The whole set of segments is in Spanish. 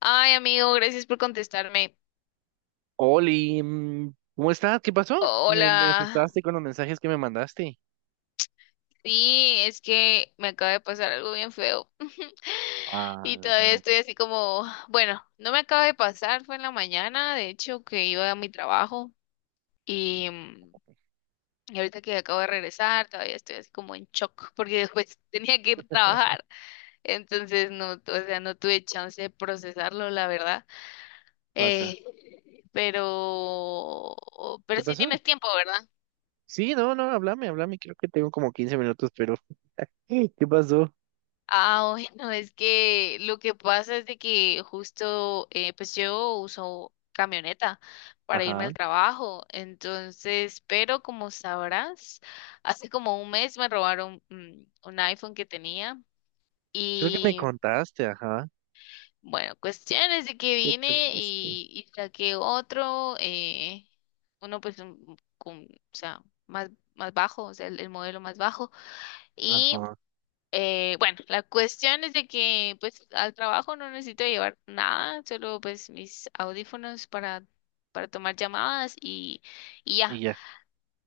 Ay, amigo, gracias por contestarme. Oli, mm, ¿cómo estás? ¿Qué pasó? Me Hola. asustaste con los mensajes que me mandaste. Sí, es que me acaba de pasar algo bien feo. Ah, Y no, todavía no. estoy así como, bueno, no me acaba de pasar, fue en la mañana, de hecho, que iba a mi trabajo y, mm, y ahorita que acabo de regresar, todavía estoy así como en shock porque después tenía que ir a trabajar. Entonces, no, o sea, no tuve chance de procesarlo, la verdad. Pasa. Eh, pero, pero ¿Qué sí pasó? tienes tiempo, ¿verdad? Sí, no, no, háblame, háblame. Creo que tengo como 15 minutos, pero ¿qué pasó? Ah, bueno, es que lo que pasa es de que justo, pues yo uso camioneta para irme Ajá, al trabajo, entonces, pero como sabrás, hace como un mes me robaron un iPhone que tenía creo que me y contaste, ajá. bueno, cuestiones de que Qué vine triste. y saqué otro, uno pues con, o sea, más bajo, o sea, el modelo más bajo. Y Ajá. Bueno, la cuestión es de que pues al trabajo no necesito llevar nada, solo pues mis audífonos para tomar llamadas y Y ya. ya.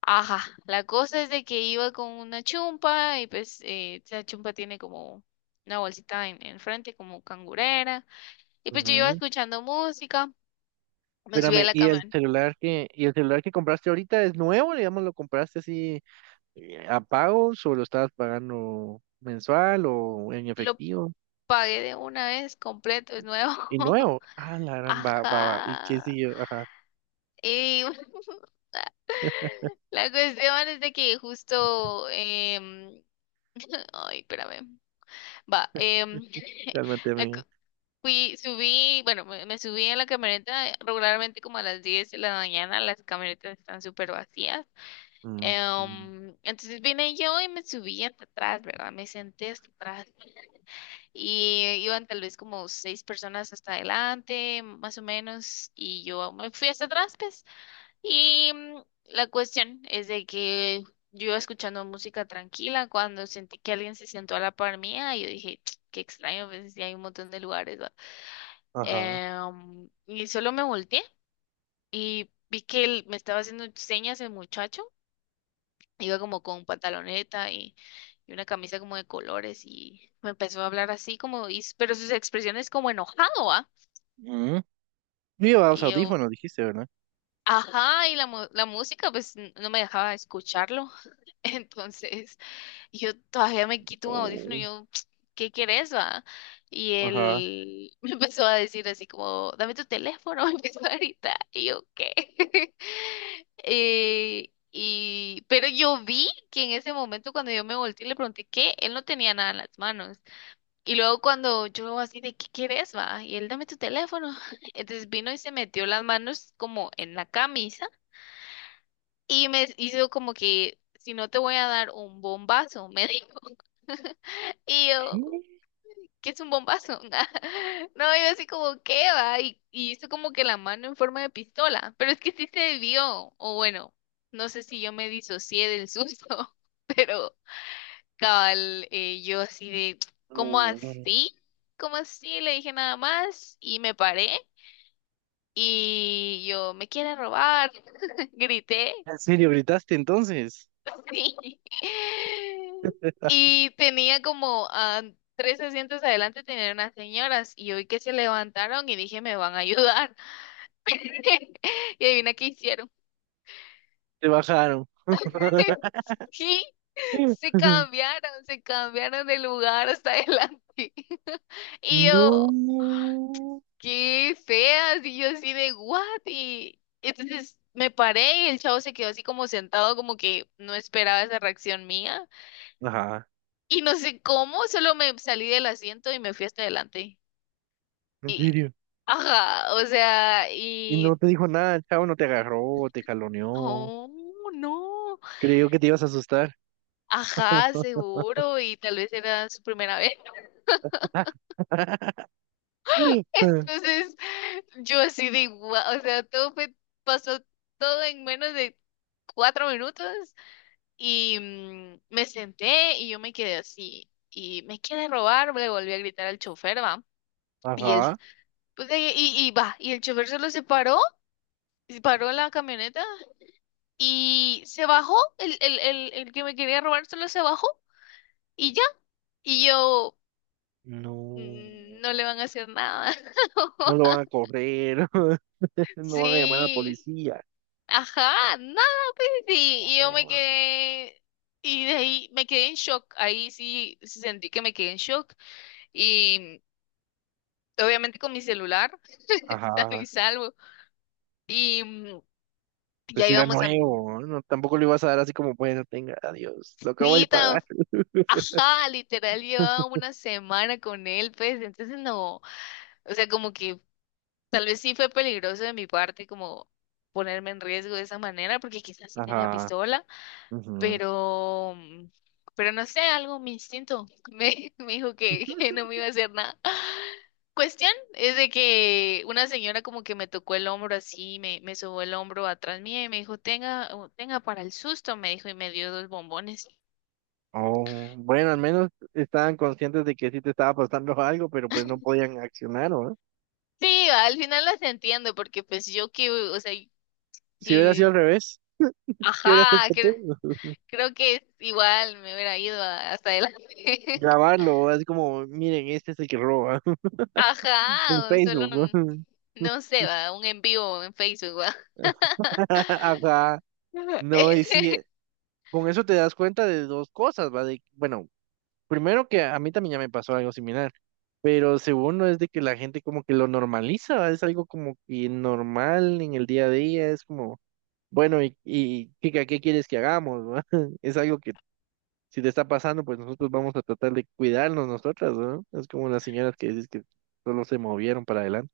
Ajá, la cosa es de que iba con una chumpa y pues esa chumpa tiene como una bolsita en frente como cangurera y pues yo iba Ujú. escuchando música, me subí a Espérame, la camioneta, ¿y el celular que compraste ahorita es nuevo? Digamos, ¿lo compraste así a pagos o lo estabas pagando mensual o en lo efectivo? pagué de una vez completo, es nuevo. Y nuevo. Ah, la gran va, va, va. ¿Y qué Ajá. siguió? Ajá. Y la cuestión es de que justo, ay, espérame, va, Realmente, la cu- amigo. fui, subí, bueno, me subí en la camioneta regularmente como a las 10 de la mañana, las camionetas están súper vacías, Mm, mm, entonces vine yo y me subí hasta atrás, ¿verdad? Me senté hasta atrás y iban tal vez como seis personas hasta adelante, más o menos, y yo me fui hasta atrás, pues. Y la cuestión es de que yo iba escuchando música tranquila cuando sentí que alguien se sentó a la par mía y yo dije, "Ch, qué extraño, pues sí hay un montón de lugares, ¿va?". ajá. Y solo me volteé y vi que él me estaba haciendo señas el muchacho, iba como con pantaloneta y una camisa como de colores y me empezó a hablar así como, pero sus expresiones como enojado, ¿va? Mm. Llevabas Y yo, audífonos, dijiste, ¿verdad? ajá, y la música pues no me dejaba escucharlo. Entonces. Y yo todavía me quito un audífono Oh, y yo, ¿qué querés, va? Y ajá. él me empezó a decir así como, dame tu teléfono, me empezó a gritar. Y yo, ¿qué? Pero yo vi que en ese momento cuando yo me volteé y le pregunté qué, él no tenía nada en las manos. Y luego cuando yo así de, ¿qué querés, va? Y él, dame tu teléfono. Entonces vino y se metió las manos como en la camisa y me hizo como que, si no te voy a dar un bombazo, me dijo. Y yo, Sí. ¿qué es un bombazo? No, yo así como, ¿qué va? Y hizo como que la mano en forma de pistola, pero es que sí se vio, o bueno, no sé si yo me disocié del susto, pero cabal, yo así de, ¿cómo Oh. ¿En así? ¿Cómo así? Le dije nada más y me paré y yo, ¿me quieren robar? Grité. serio gritaste entonces? Sí. Y tenía como tres asientos adelante, tenían unas señoras y hoy que se levantaron y dije, me van a ayudar. Y adivina qué hicieron. Te bajaron. Sí, se cambiaron de lugar hasta adelante. Y yo, No. qué feas. Y yo así de, what? Y entonces me paré y el chavo se quedó así como sentado, como que no esperaba esa reacción mía. Ajá. Y no sé cómo, solo me salí del asiento y me fui hasta adelante. ¿En Y, serio? ajá, o sea, Y y, no te dijo nada, el chavo no te agarró, te caloneó. no, no, Creyó que te ibas a asustar. ajá, seguro, y tal vez era su primera vez. Entonces, yo así de igual, o sea, pasó todo en menos de 4 minutos y me senté y yo me quedé así. Y me quiere robar, le volví a gritar al chofer, va. Y él, Ajá. pues, y va, y el chofer solo se paró, paró la camioneta y se bajó, el que me quería robar solo se bajó y ya. Y yo, No, "Mm, no le van a hacer nada". no lo van a correr, no van a llamar a la Sí, policía. ajá, nada, pues sí. Y yo me quedé, y de ahí me quedé en shock. Ahí sí sentí que me quedé en shock. Y obviamente con mi celular, sano Ajá, y salvo. Y pues ya si era íbamos a mi nuevo, no, tampoco le ibas a dar así como, bueno, tenga, adiós, lo acabo de pagar. cita. Ajá, literal llevaba una semana con él, pues, entonces no, o sea, como que tal vez sí fue peligroso de mi parte como ponerme en riesgo de esa manera, porque quizás sí tenía Ajá. pistola, Ujú. pero, mm, pero no sé, algo, mi instinto me, me dijo que no me iba a hacer nada. Cuestión es de que una señora como que me tocó el hombro así, me sobó el hombro atrás mía y me dijo, tenga, tenga para el susto, me dijo y me dio dos bombones. Oh, bueno, al menos estaban conscientes de que sí te estaba pasando algo, pero pues no podían accionar, ¿no? Sí, al final las entiendo, porque pues yo que, o sea, Si hubiera sido al sí, revés, ¿qué hubieras hecho ajá, tú? cre- creo que igual me hubiera ido hasta adelante. Grabarlo, así como, miren, este es el que roba, en Ajá, o solo, Facebook, ¿no? no sé, va, un en vivo en Facebook, va. Ajá. No, y sí, con eso te das cuenta de dos cosas, ¿va? De, bueno, primero que a mí también ya me pasó algo similar, pero segundo es de que la gente como que lo normaliza, ¿va? Es algo como que normal en el día a día, es como, bueno, ¿y chica, ¿qué quieres que hagamos, va? Es algo que si te está pasando, pues nosotros vamos a tratar de cuidarnos nosotras, ¿no? Es como las señoras que dices que solo se movieron para adelante.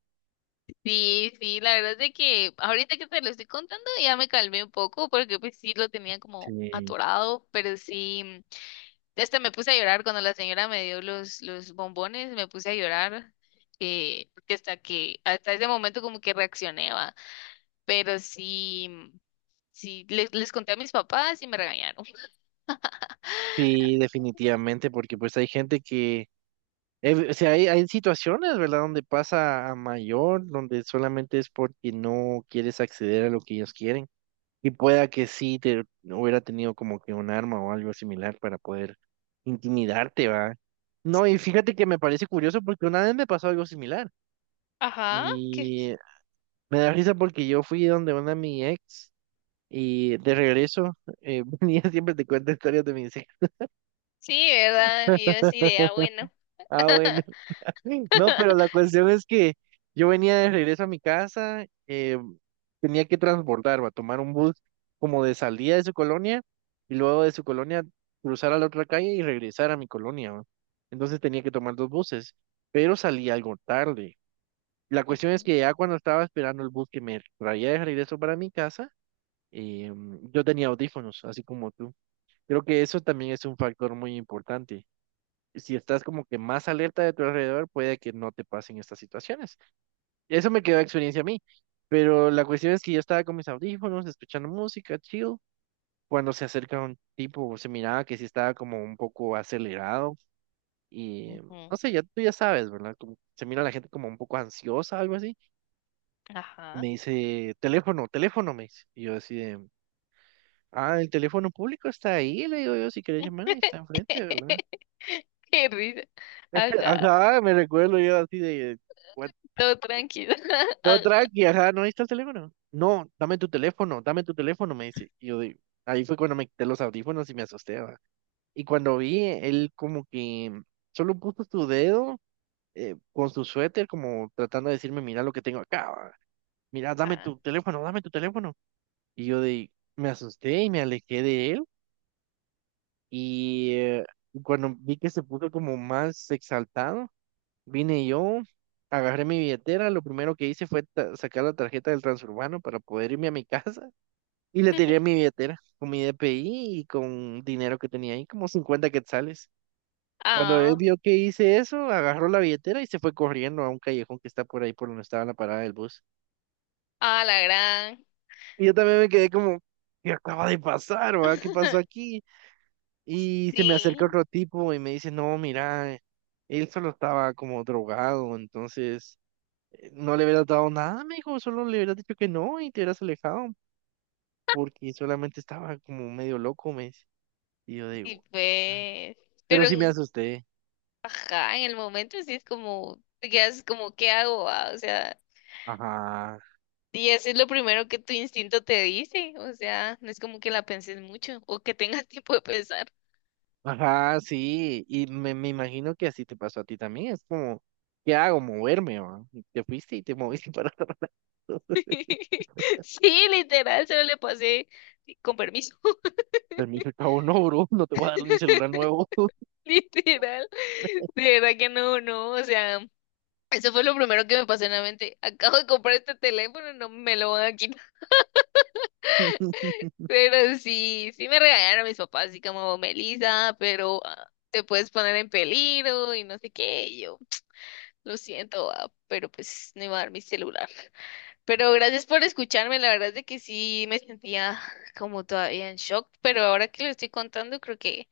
Sí, sí, la verdad es de que ahorita que te lo estoy contando ya me calmé un poco, porque pues sí lo tenía como Sí, atorado, pero sí. Me puse a llorar cuando la señora me dio los bombones, me puse a llorar, porque hasta ese momento como que reaccioné, va. Pero sí, sí, les conté a mis papás y me regañaron. sí, definitivamente, porque pues hay gente que... o sea, hay situaciones, ¿verdad?, donde pasa a mayor, donde solamente es porque no quieres acceder a lo que ellos quieren. Y pueda que sí te hubiera tenido como que un arma o algo similar para poder intimidarte, ¿va? No, y fíjate que me parece curioso porque una vez me pasó algo similar. Ajá, que Y me da risa porque yo fui donde una mi ex y de regreso, venía, siempre te cuento historias de mis ex. sí, ¿verdad? Y yo así de, ah, bueno. Ah, bueno. No, pero la cuestión es que yo venía de regreso a mi casa, tenía que transbordarme, a tomar un bus como de salida de su colonia y luego de su colonia cruzar a la otra calle y regresar a mi colonia, ¿va? Entonces tenía que tomar dos buses, pero salí algo tarde. La cuestión es Ujú, que ya cuando estaba esperando el bus que me traía de regreso para mi casa, eh, yo tenía audífonos, así como tú. Creo que eso también es un factor muy importante, si estás como que más alerta de tu alrededor, puede que no te pasen estas situaciones. Eso me quedó de experiencia a mí. Pero la cuestión es que yo estaba con mis audífonos, escuchando música, chill. Cuando se acerca un tipo, se miraba que sí estaba como un poco acelerado. Y no ujú, sé, ya tú ya sabes, ¿verdad? Como se mira a la gente como un poco ansiosa, algo así. Y me ajá. dice, teléfono, teléfono, me dice. Y yo así de, ah, el teléfono público está ahí, le digo yo, si querés llamar, ahí está enfrente, ¿verdad? Qué risa. Ajá, Ajá, me recuerdo yo así de, what. todo tranquilo. No, tranqui, ajá, no, ahí está el teléfono. No, dame tu teléfono, me dice. Y yo digo, ahí fue cuando me quité los audífonos y me asusté, ¿va? Y cuando vi, él como que solo puso su dedo, con su suéter, como tratando de decirme, mira lo que tengo acá, ¿va? Mira, dame Ajá. tu teléfono, dame tu teléfono. Y yo de, me asusté y me alejé de él. Y eh, cuando vi que se puso como más exaltado, vine yo, agarré mi billetera, lo primero que hice fue sacar la tarjeta del transurbano para poder irme a mi casa y le tiré mi billetera con mi DPI y con dinero que tenía ahí, como 50 quetzales. Cuando él Ah, vio que hice eso, agarró la billetera y se fue corriendo a un callejón que está por ahí por donde estaba la parada del bus. ah, la gran. Y yo también me quedé como, ¿qué acaba de pasar, va? ¿Qué pasó aquí? Y se me acerca Sí. otro tipo y me dice, no, mira, él solo estaba como drogado, entonces... No le hubieras dado nada, me dijo, solo le hubieras dicho que no y te hubieras alejado, porque solamente estaba como medio loco, me dice. Y yo Y digo, pues, pero pero sí me en, asusté. ajá, en el momento sí es como, te quedas como, ¿qué hago?, ¿va? O sea, Ajá, y eso es lo primero que tu instinto te dice, o sea, no es como que la penses mucho o que tengas tiempo de pensar. ajá, sí, y me imagino que así te pasó a ti también, es como, ¿qué hago? Moverme, va. Y te fuiste y te moviste para otro lado. Sí, literal, se le pasé sí, con permiso, Pero me dijo, el cabo, no, bro, no te voy a dar mi celular nuevo. literal. De verdad que no, no, o sea, eso fue lo primero que me pasó en la mente. Acabo de comprar este teléfono, no me lo van a quitar. Pero sí, sí me regañaron mis papás, así como Melisa, pero ah, te puedes poner en peligro y no sé qué. Y yo, lo siento, ah, pero pues no iba a dar mi celular. Pero gracias por escucharme, la verdad es de que sí me sentía como todavía en shock, pero ahora que lo estoy contando, creo que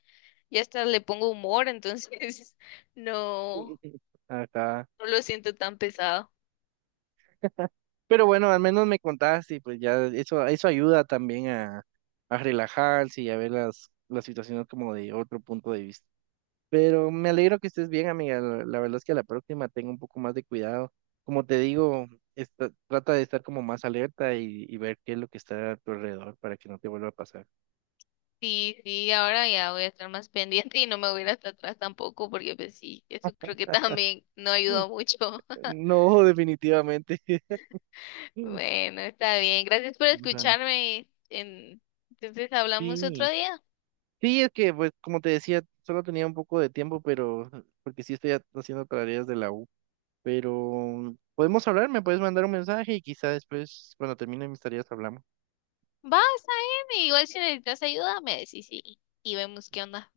ya hasta le pongo humor, entonces no, Ajá. no lo siento tan pesado. Pero bueno, al menos me contaste y pues ya eso ayuda también a relajarse y a ver las situaciones como de otro punto de vista. Pero me alegro que estés bien, amiga. La verdad es que a la próxima tengo un poco más de cuidado. Como te digo, trata de estar como más alerta y ver qué es lo que está a tu alrededor para que no te vuelva a pasar. Sí, sí, ahora ya voy a estar más pendiente y no me voy a ir hasta atrás tampoco, porque pues sí, eso creo que también no Mm. ayudó mucho. No, definitivamente. Mm. Bueno, está bien. Gracias por Va, escucharme. Entonces hablamos otro sí, día. sí, es que, pues, como te decía, solo tenía un poco de tiempo, pero porque sí estoy haciendo tareas de la U. Pero podemos hablar, me puedes mandar un mensaje y quizá después, cuando termine mis tareas, hablamos. Va, está bien. Igual si necesitas ayuda, me decís y vemos qué onda.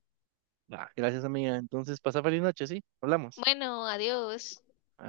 Va, gracias, amiga. Entonces, pasa feliz noche, ¿sí? Hablamos. Bueno, adiós.